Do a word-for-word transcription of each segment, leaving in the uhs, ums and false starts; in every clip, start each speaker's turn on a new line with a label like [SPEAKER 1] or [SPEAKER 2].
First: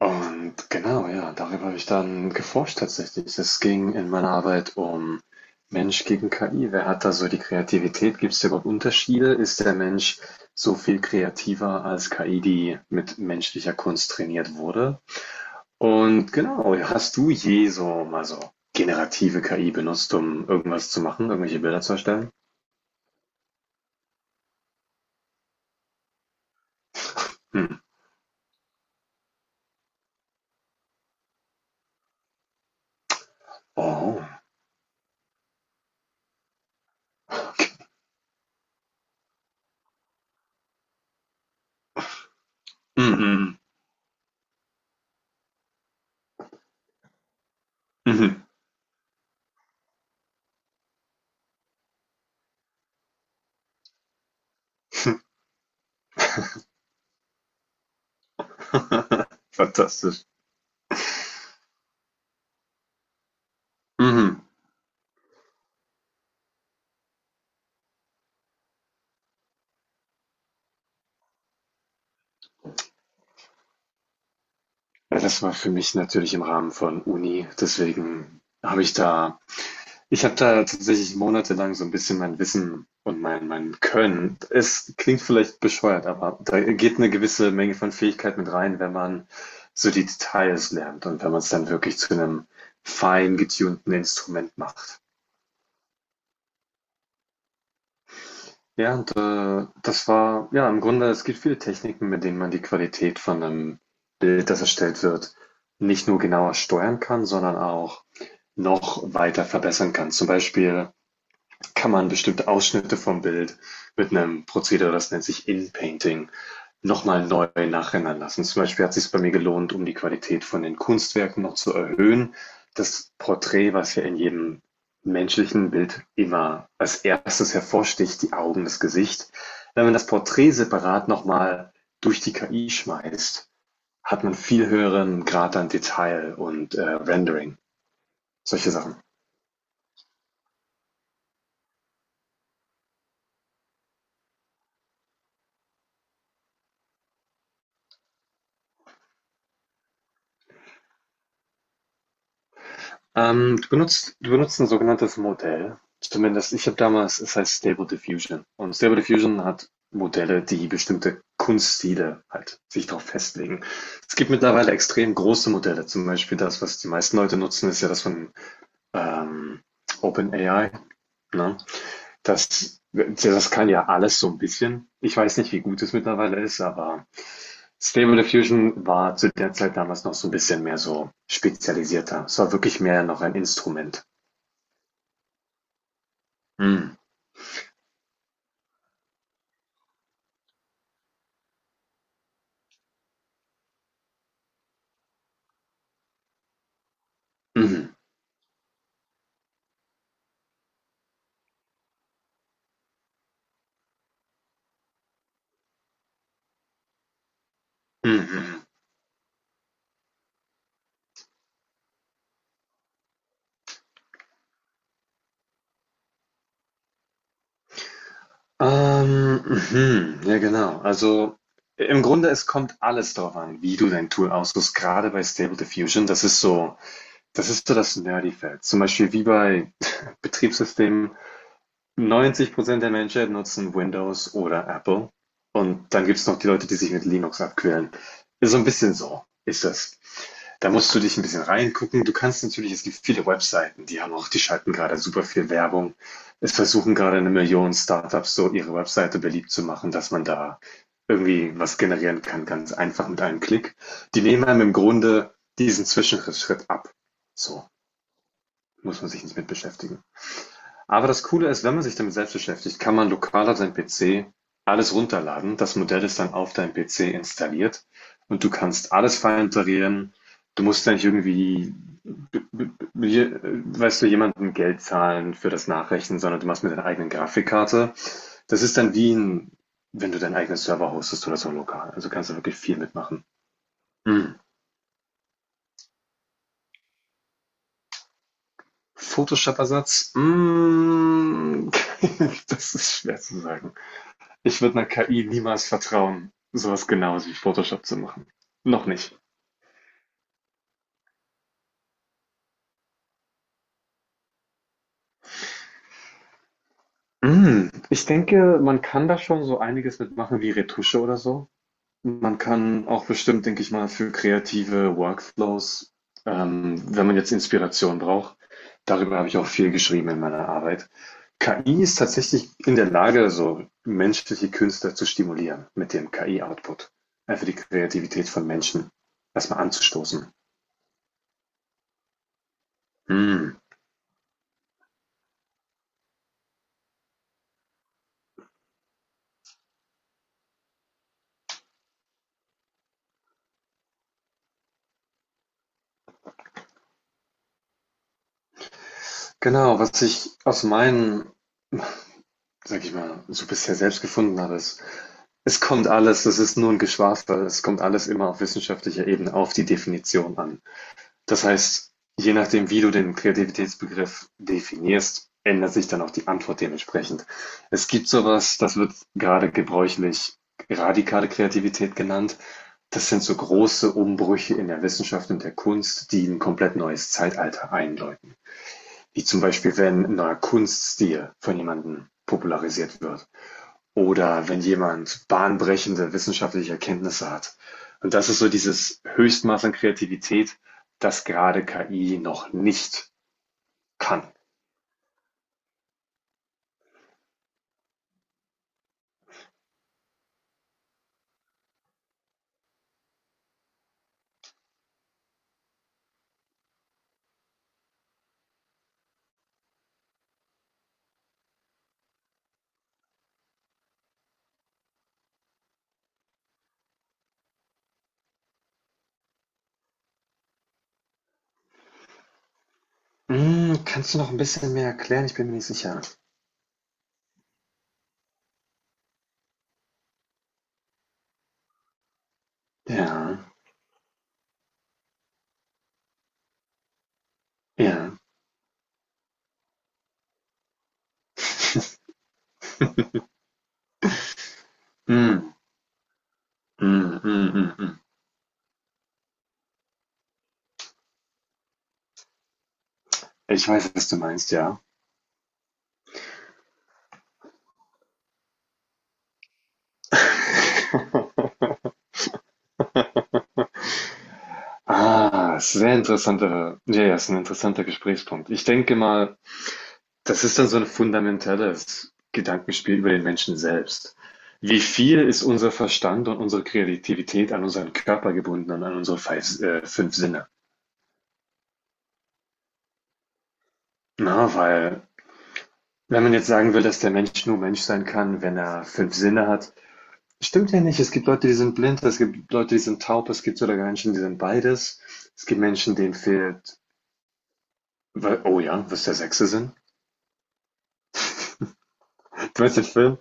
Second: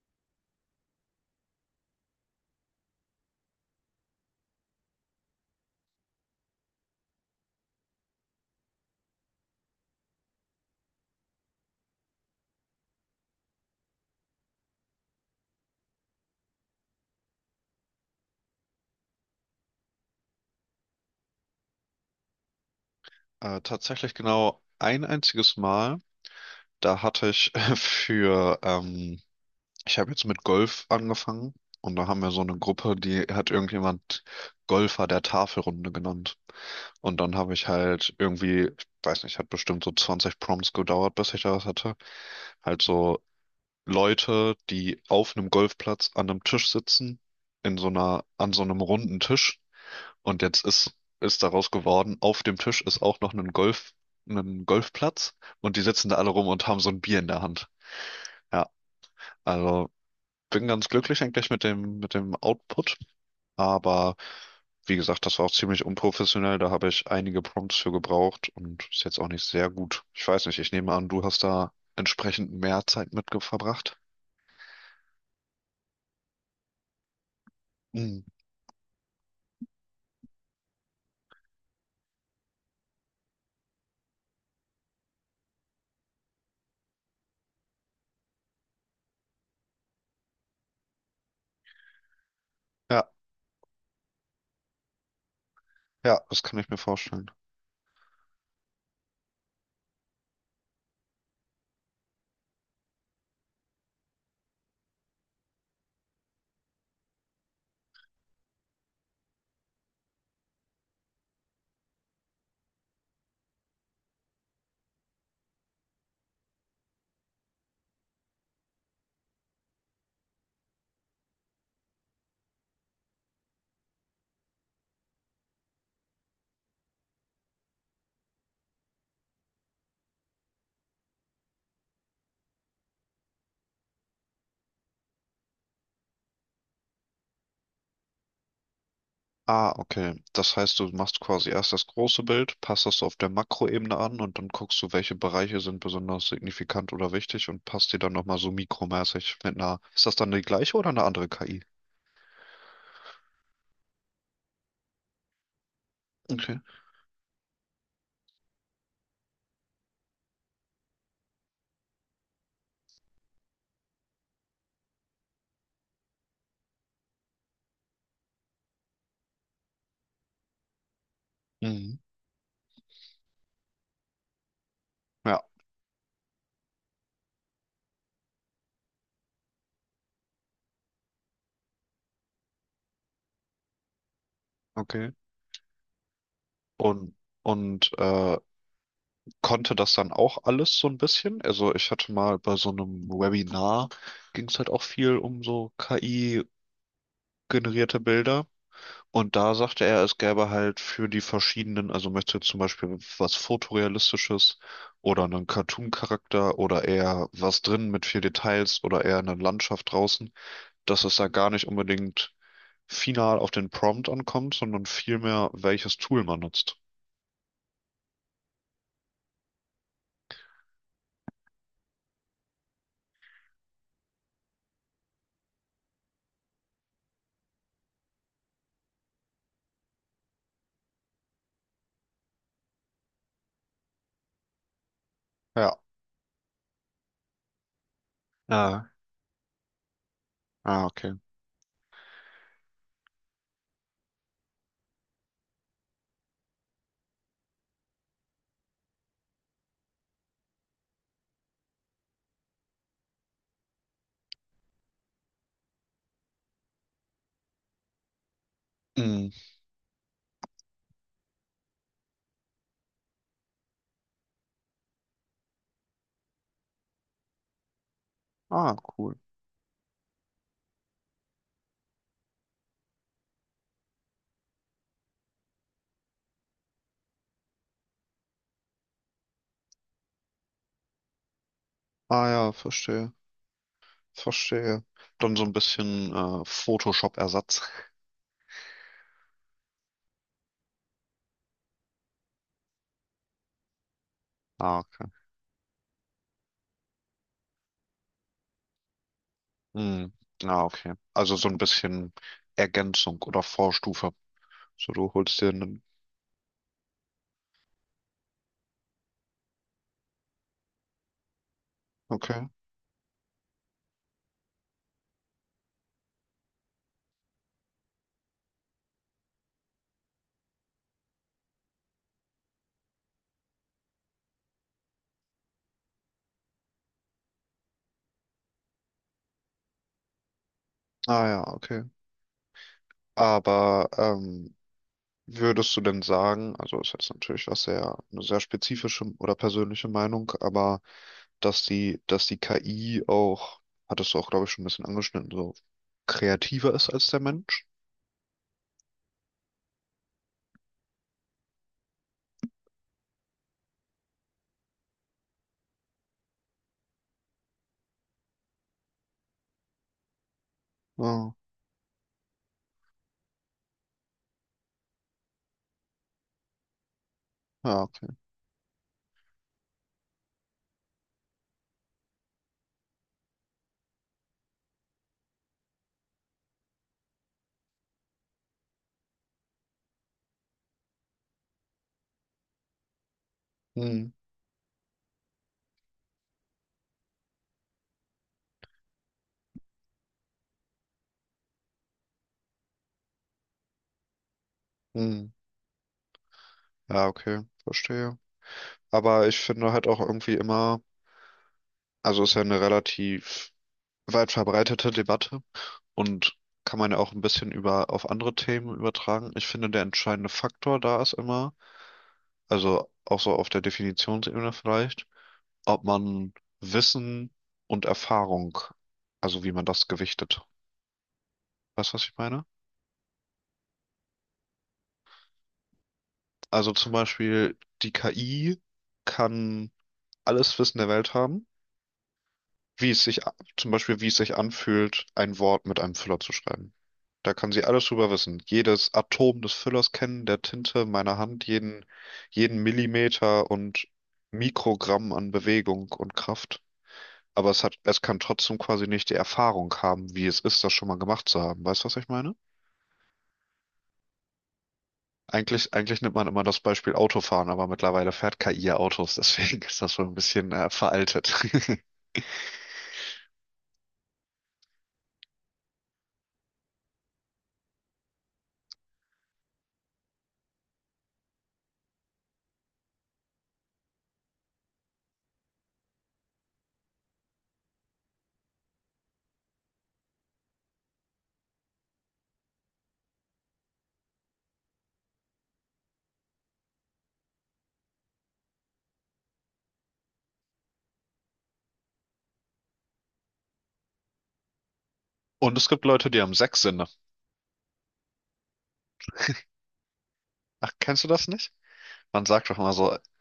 [SPEAKER 1] Und genau, ja, darüber habe ich dann geforscht tatsächlich. Es ging in meiner Arbeit um Mensch gegen K I. Wer hat da so die Kreativität? Gibt es da überhaupt Unterschiede? Ist der Mensch so viel kreativer als K I, die mit menschlicher Kunst trainiert wurde? Und genau, hast du je so mal so generative K I benutzt, um irgendwas zu machen, irgendwelche Bilder zu erstellen?
[SPEAKER 2] Äh, tatsächlich genau ein einziges Mal. Da hatte ich
[SPEAKER 1] Hm.
[SPEAKER 2] für, ähm, ich habe jetzt mit Golf angefangen und da haben wir so eine Gruppe, die hat irgendjemand
[SPEAKER 1] Oh.
[SPEAKER 2] Golfer der Tafelrunde genannt. Und dann habe ich halt irgendwie, ich weiß nicht, hat bestimmt so zwanzig Prompts gedauert, bis ich da was hatte. Halt so
[SPEAKER 1] Mhm.
[SPEAKER 2] Leute, die auf einem Golfplatz an einem Tisch sitzen, in so einer,
[SPEAKER 1] Mhm.
[SPEAKER 2] an so einem runden Tisch. Und jetzt ist, ist daraus geworden, auf dem Tisch ist auch noch ein Golf, ein Golfplatz und die sitzen da alle rum und haben so ein Bier in der Hand. Ja, also
[SPEAKER 1] Fantastisch.
[SPEAKER 2] bin ganz glücklich eigentlich mit dem, mit dem Output, aber
[SPEAKER 1] Mhm.
[SPEAKER 2] wie gesagt, das war auch ziemlich unprofessionell, da habe ich einige Prompts für gebraucht und ist jetzt auch nicht sehr gut. Ich weiß nicht, ich nehme an, du hast da entsprechend mehr Zeit mit ge- verbracht.
[SPEAKER 1] Ja, das war für mich natürlich im Rahmen von Uni,
[SPEAKER 2] Hm.
[SPEAKER 1] deswegen habe ich da ich habe da tatsächlich monatelang so ein bisschen mein Wissen und mein mein Können, es klingt vielleicht bescheuert, aber da geht eine gewisse Menge von Fähigkeit mit rein, wenn man so die Details lernt und wenn man es dann wirklich zu einem
[SPEAKER 2] Ja,
[SPEAKER 1] fein getunten Instrument macht.
[SPEAKER 2] ja, das kann ich mir vorstellen.
[SPEAKER 1] Ja, und äh, das war, ja, im Grunde, es gibt viele Techniken, mit denen man die Qualität von einem Bild, das erstellt wird, nicht nur genauer steuern kann, sondern auch noch weiter verbessern kann. Zum Beispiel kann man bestimmte Ausschnitte vom Bild mit einem Prozedere, das nennt sich In-Painting, nochmal neu nachrendern lassen. Zum Beispiel hat es sich bei mir gelohnt, um die Qualität von den Kunstwerken noch zu erhöhen, das Porträt, was ja in jedem menschlichen Bild immer als erstes hervorsticht, die Augen, das Gesicht. Wenn man das Porträt separat nochmal durch die K I schmeißt, hat man viel höheren Grad an Detail und äh, Rendering, solche Sachen.
[SPEAKER 2] Ah, okay. Das heißt, du machst quasi erst das große Bild, passt das auf der Makroebene an und dann guckst du, welche Bereiche sind besonders signifikant oder wichtig und passt die dann nochmal so mikromäßig mit einer. Ist das dann die gleiche oder eine andere K I?
[SPEAKER 1] Ähm, du benutzt, du benutzt ein sogenanntes Modell. Zumindest,
[SPEAKER 2] Okay.
[SPEAKER 1] ich habe damals, es heißt Stable Diffusion. Und Stable Diffusion hat Modelle, die bestimmte Kunststile halt sich darauf festlegen. Es gibt mittlerweile extrem große Modelle. Zum Beispiel das, was die meisten Leute nutzen, ist ja das von ähm, OpenAI. Ne?
[SPEAKER 2] Mhm.
[SPEAKER 1] Das, das kann ja alles so ein bisschen. Ich weiß
[SPEAKER 2] Ja,
[SPEAKER 1] nicht, wie gut es mittlerweile ist, aber Stable Diffusion war zu der Zeit damals noch so ein bisschen mehr so spezialisierter. Es war wirklich mehr noch ein Instrument.
[SPEAKER 2] okay.
[SPEAKER 1] Mhm.
[SPEAKER 2] Und, und äh, konnte das dann auch alles so ein bisschen? Also ich hatte mal bei so einem Webinar, ging es halt auch viel um so K I-generierte
[SPEAKER 1] Mhm.
[SPEAKER 2] Bilder. Und da sagte er, es gäbe halt für die verschiedenen, also möchte zum Beispiel was Fotorealistisches oder einen Cartoon-Charakter oder eher was drin mit viel
[SPEAKER 1] Mhm.
[SPEAKER 2] Details oder eher eine Landschaft draußen, dass es da gar nicht unbedingt final auf den Prompt ankommt, sondern vielmehr, welches Tool man nutzt.
[SPEAKER 1] Ähm, mhm. Ja, genau. Also im Grunde, es kommt alles darauf an, wie du dein Tool aussuchst, gerade bei Stable Diffusion. Das ist so, das ist so das Nerdy-Feld. Zum Beispiel wie bei Betriebssystemen. neunzig Prozent der Menschen nutzen Windows oder Apple.
[SPEAKER 2] Ja.
[SPEAKER 1] Und dann gibt es noch die Leute, die sich mit Linux abquälen. Ist so ein
[SPEAKER 2] Ja.
[SPEAKER 1] bisschen so, ist das. Da
[SPEAKER 2] Ah,
[SPEAKER 1] musst du
[SPEAKER 2] okay.
[SPEAKER 1] dich ein bisschen reingucken. Du kannst natürlich, es gibt viele Webseiten, die haben auch, die schalten gerade super viel Werbung. Es versuchen gerade eine Million Startups so ihre Webseite beliebt zu machen, dass man da irgendwie was generieren kann, ganz einfach mit einem Klick. Die nehmen einem im Grunde diesen Zwischenschritt ab. So muss man sich
[SPEAKER 2] Mhm.
[SPEAKER 1] nicht mit beschäftigen. Aber das Coole ist, wenn man sich damit selbst beschäftigt, kann man lokal auf seinem P C alles runterladen. Das Modell ist dann auf deinem P C installiert und du
[SPEAKER 2] Ah,
[SPEAKER 1] kannst alles
[SPEAKER 2] cool.
[SPEAKER 1] vorinstallieren. Du musst ja nicht irgendwie, äh, weißt du, jemandem Geld zahlen für das Nachrechnen, sondern du machst mit deiner eigenen Grafikkarte. Das ist dann wie ein, wenn du deinen eigenen Server hostest oder so lokal. Also
[SPEAKER 2] Ah
[SPEAKER 1] kannst du
[SPEAKER 2] ja,
[SPEAKER 1] wirklich viel
[SPEAKER 2] verstehe.
[SPEAKER 1] mitmachen. Mm.
[SPEAKER 2] Verstehe. Dann so ein bisschen äh, Photoshop-Ersatz.
[SPEAKER 1] Photoshop-Ersatz? Mm. Das ist schwer zu sagen. Ich würde
[SPEAKER 2] Ah,
[SPEAKER 1] 'ner K I niemals vertrauen, sowas was Genaues wie Photoshop zu machen. Noch nicht.
[SPEAKER 2] Hm. Ah, okay. Also so ein bisschen Ergänzung oder Vorstufe. So, du holst dir einen.
[SPEAKER 1] Hm, ich denke, man kann da schon so einiges mitmachen, wie Retusche oder so. Man
[SPEAKER 2] Okay.
[SPEAKER 1] kann auch bestimmt, denke ich mal, für kreative Workflows, ähm, wenn man jetzt Inspiration braucht. Darüber habe ich auch viel geschrieben in meiner Arbeit. K I ist tatsächlich in der Lage, so menschliche Künstler zu stimulieren mit dem K I-Output. Einfach die Kreativität von Menschen erstmal anzustoßen.
[SPEAKER 2] Ah ja, okay.
[SPEAKER 1] Hm.
[SPEAKER 2] Aber ähm, würdest du denn sagen, also ist jetzt natürlich was sehr, eine sehr spezifische oder persönliche Meinung, aber dass die, dass die K I auch, hattest du auch, glaube ich, schon ein bisschen angeschnitten, so kreativer ist als der Mensch?
[SPEAKER 1] Genau, was ich aus meinen, sag ich mal, so bisher selbst gefunden habe, ist, es kommt alles, das ist nur ein Geschwafel, es kommt alles immer auf wissenschaftlicher Ebene auf die Definition an.
[SPEAKER 2] Ah,
[SPEAKER 1] Das heißt, je nachdem, wie du den Kreativitätsbegriff definierst, ändert sich dann auch die Antwort dementsprechend.
[SPEAKER 2] ja,
[SPEAKER 1] Es gibt
[SPEAKER 2] okay.
[SPEAKER 1] sowas, das wird gerade gebräuchlich radikale Kreativität genannt. Das sind so große Umbrüche in der Wissenschaft und der Kunst, die ein komplett neues Zeitalter einläuten. Wie zum Beispiel, wenn ein neuer Kunststil von jemandem popularisiert wird
[SPEAKER 2] Hm,
[SPEAKER 1] oder wenn jemand bahnbrechende wissenschaftliche Erkenntnisse hat. Und das ist so dieses Höchstmaß an Kreativität, das gerade K I noch nicht kann.
[SPEAKER 2] hm. Ja, okay, verstehe. Aber ich finde halt auch irgendwie immer, also ist ja eine relativ weit verbreitete Debatte und kann man ja auch ein bisschen über auf andere Themen übertragen. Ich finde, der entscheidende Faktor da ist immer, also auch so auf der Definitionsebene vielleicht, ob man Wissen und Erfahrung, also wie man das gewichtet. Weißt du, was ich meine?
[SPEAKER 1] Mm, kannst du noch ein bisschen mehr erklären? Ich bin mir nicht sicher.
[SPEAKER 2] Also zum Beispiel, die K I kann alles Wissen der Welt haben wie es sich, a-
[SPEAKER 1] Ja,
[SPEAKER 2] zum Beispiel, wie es sich anfühlt, ein Wort mit einem Füller zu schreiben. Da kann sie alles drüber
[SPEAKER 1] ja.
[SPEAKER 2] wissen. Jedes Atom des Füllers kennen, der Tinte meiner Hand, jeden, jeden Millimeter und Mikrogramm an
[SPEAKER 1] Mm,
[SPEAKER 2] Bewegung und Kraft.
[SPEAKER 1] mm, mm,
[SPEAKER 2] Aber es
[SPEAKER 1] mm,
[SPEAKER 2] hat,
[SPEAKER 1] mm.
[SPEAKER 2] es kann trotzdem quasi nicht die Erfahrung haben, wie es ist, das schon mal gemacht zu haben. Weißt du, was ich meine?
[SPEAKER 1] Ich weiß, was du meinst, ja.
[SPEAKER 2] Eigentlich, eigentlich nimmt man immer das Beispiel Autofahren, aber mittlerweile fährt K I ja Autos, deswegen ist das schon ein bisschen äh, veraltet.
[SPEAKER 1] Ah, sehr interessanter. Ja, ja, ist ein interessanter Gesprächspunkt. Ich denke mal, das ist dann so 'n fundamentales Gedankenspiel über den Menschen selbst. Wie viel ist unser Verstand und unsere Kreativität an unseren Körper gebunden und an unsere feis äh, fünf Sinne? Na, weil wenn man jetzt sagen will, dass der Mensch nur Mensch sein kann, wenn er fünf Sinne hat, stimmt ja nicht. Es gibt Leute, die sind blind, es gibt Leute, die sind taub, es gibt sogar Menschen, die sind beides. Es
[SPEAKER 2] Und
[SPEAKER 1] gibt
[SPEAKER 2] es gibt
[SPEAKER 1] Menschen,
[SPEAKER 2] Leute,
[SPEAKER 1] denen
[SPEAKER 2] die haben sechs
[SPEAKER 1] fehlt.
[SPEAKER 2] Sinne.
[SPEAKER 1] Wei oh ja, was ist der sechste Sinn?
[SPEAKER 2] Ach, kennst du das nicht? Man sagt doch
[SPEAKER 1] Du
[SPEAKER 2] immer
[SPEAKER 1] meinst den
[SPEAKER 2] so,
[SPEAKER 1] Film?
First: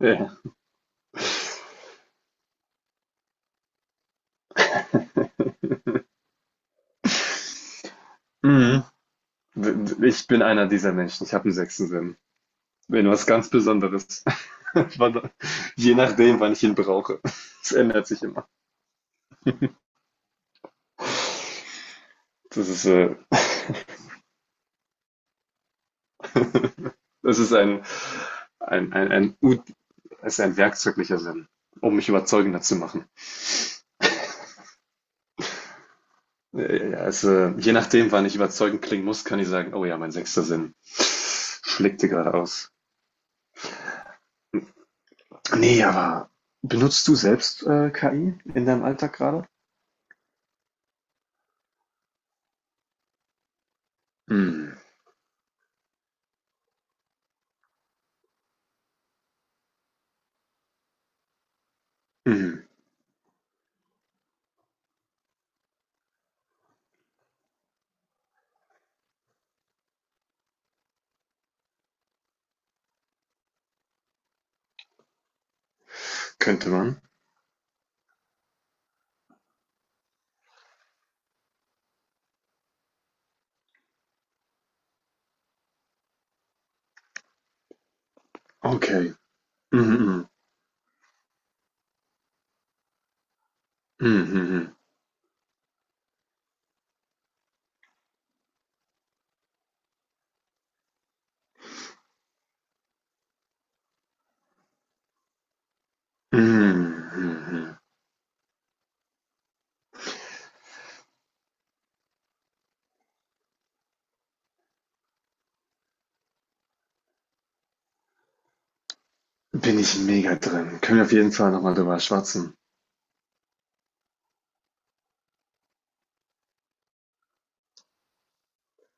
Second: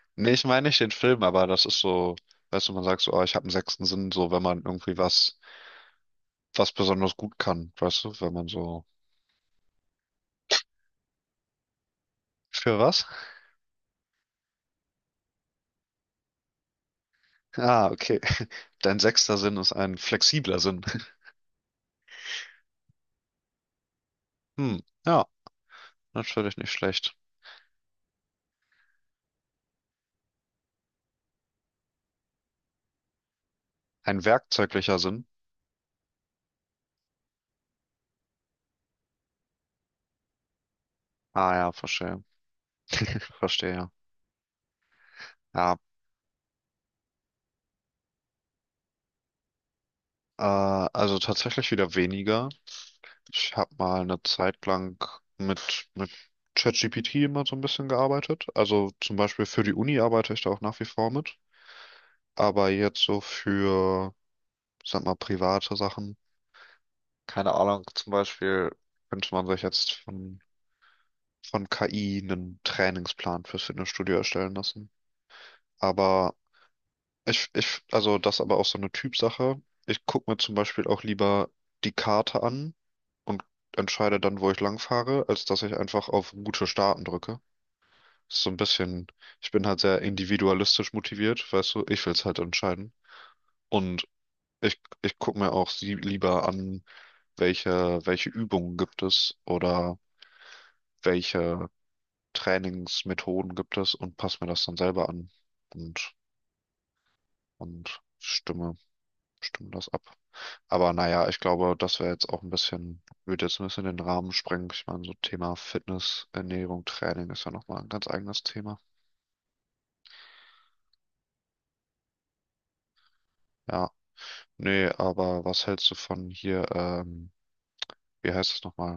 [SPEAKER 1] Ja.
[SPEAKER 2] nee, ich meine nicht den Film, aber das ist so, weißt du, man sagt so, oh, ich habe einen sechsten Sinn, so wenn man irgendwie was, was besonders gut kann, weißt du, wenn man
[SPEAKER 1] Mhm.
[SPEAKER 2] so.
[SPEAKER 1] Ich bin einer dieser Menschen. Ich habe 'n sechsten Sinn.
[SPEAKER 2] Für was?
[SPEAKER 1] Wenn was ganz Besonderes. Wann- Je nachdem, wann ich ihn brauche. Es
[SPEAKER 2] Ah,
[SPEAKER 1] ändert
[SPEAKER 2] okay.
[SPEAKER 1] sich immer.
[SPEAKER 2] Dein sechster Sinn ist ein flexibler Sinn.
[SPEAKER 1] Das ist, äh,
[SPEAKER 2] Hm, ja, natürlich nicht schlecht.
[SPEAKER 1] Das ist ein, ein, ein, ein, Ut- ist ein werkzeuglicher Sinn, um mich überzeugender zu machen.
[SPEAKER 2] Ein werkzeuglicher Sinn.
[SPEAKER 1] Äh, Ja, es, äh, je nachdem, wann ich überzeugend klingen muss, kann ich sagen, oh ja, mein sechster Sinn
[SPEAKER 2] Ah ja,
[SPEAKER 1] schlägt dir
[SPEAKER 2] verstehe.
[SPEAKER 1] gerade aus.
[SPEAKER 2] Ich verstehe. Ja,
[SPEAKER 1] Nee, aber benutzt du selbst äh, K I in deinem Alltag gerade?
[SPEAKER 2] ja, äh, also tatsächlich wieder weniger. Ich habe mal eine Zeit
[SPEAKER 1] Hm.
[SPEAKER 2] lang mit, mit ChatGPT immer so ein bisschen gearbeitet. Also zum Beispiel für die Uni arbeite ich da auch nach wie vor mit.
[SPEAKER 1] Hm.
[SPEAKER 2] Aber jetzt so für, ich sag mal, private Sachen, keine Ahnung, zum Beispiel könnte man sich jetzt von, von K I einen Trainingsplan fürs Fitnessstudio erstellen lassen. Aber
[SPEAKER 1] Könnte man.
[SPEAKER 2] ich, ich, also das ist aber auch so eine Typsache. Ich gucke mir zum Beispiel auch lieber die Karte an und entscheide dann, wo ich lang fahre, als dass ich einfach auf Route starten drücke. Ist so ein bisschen,
[SPEAKER 1] Okay.
[SPEAKER 2] ich bin halt
[SPEAKER 1] Mhm,
[SPEAKER 2] sehr
[SPEAKER 1] mhm.
[SPEAKER 2] individualistisch motiviert, weißt du, ich will es halt entscheiden. Und
[SPEAKER 1] Mhm, mhm.
[SPEAKER 2] Ich, ich gucke mir auch sie lieber an, welche, welche Übungen gibt es oder welche Trainingsmethoden gibt es und passe mir das dann selber an und,
[SPEAKER 1] Mhm, mhm. Mhm.
[SPEAKER 2] und stimme, stimme das ab. Aber naja, ich glaube, das wäre jetzt auch ein bisschen, würde jetzt ein bisschen den Rahmen sprengen. Ich meine, so Thema Fitness, Ernährung, Training ist ja nochmal ein ganz eigenes Thema.
[SPEAKER 1] Bin ich mega drin. Können wir auf jeden Fall nochmal drüber schwatzen.
[SPEAKER 2] Ja, nee, aber was hältst du von hier, ähm, wie heißt es nochmal?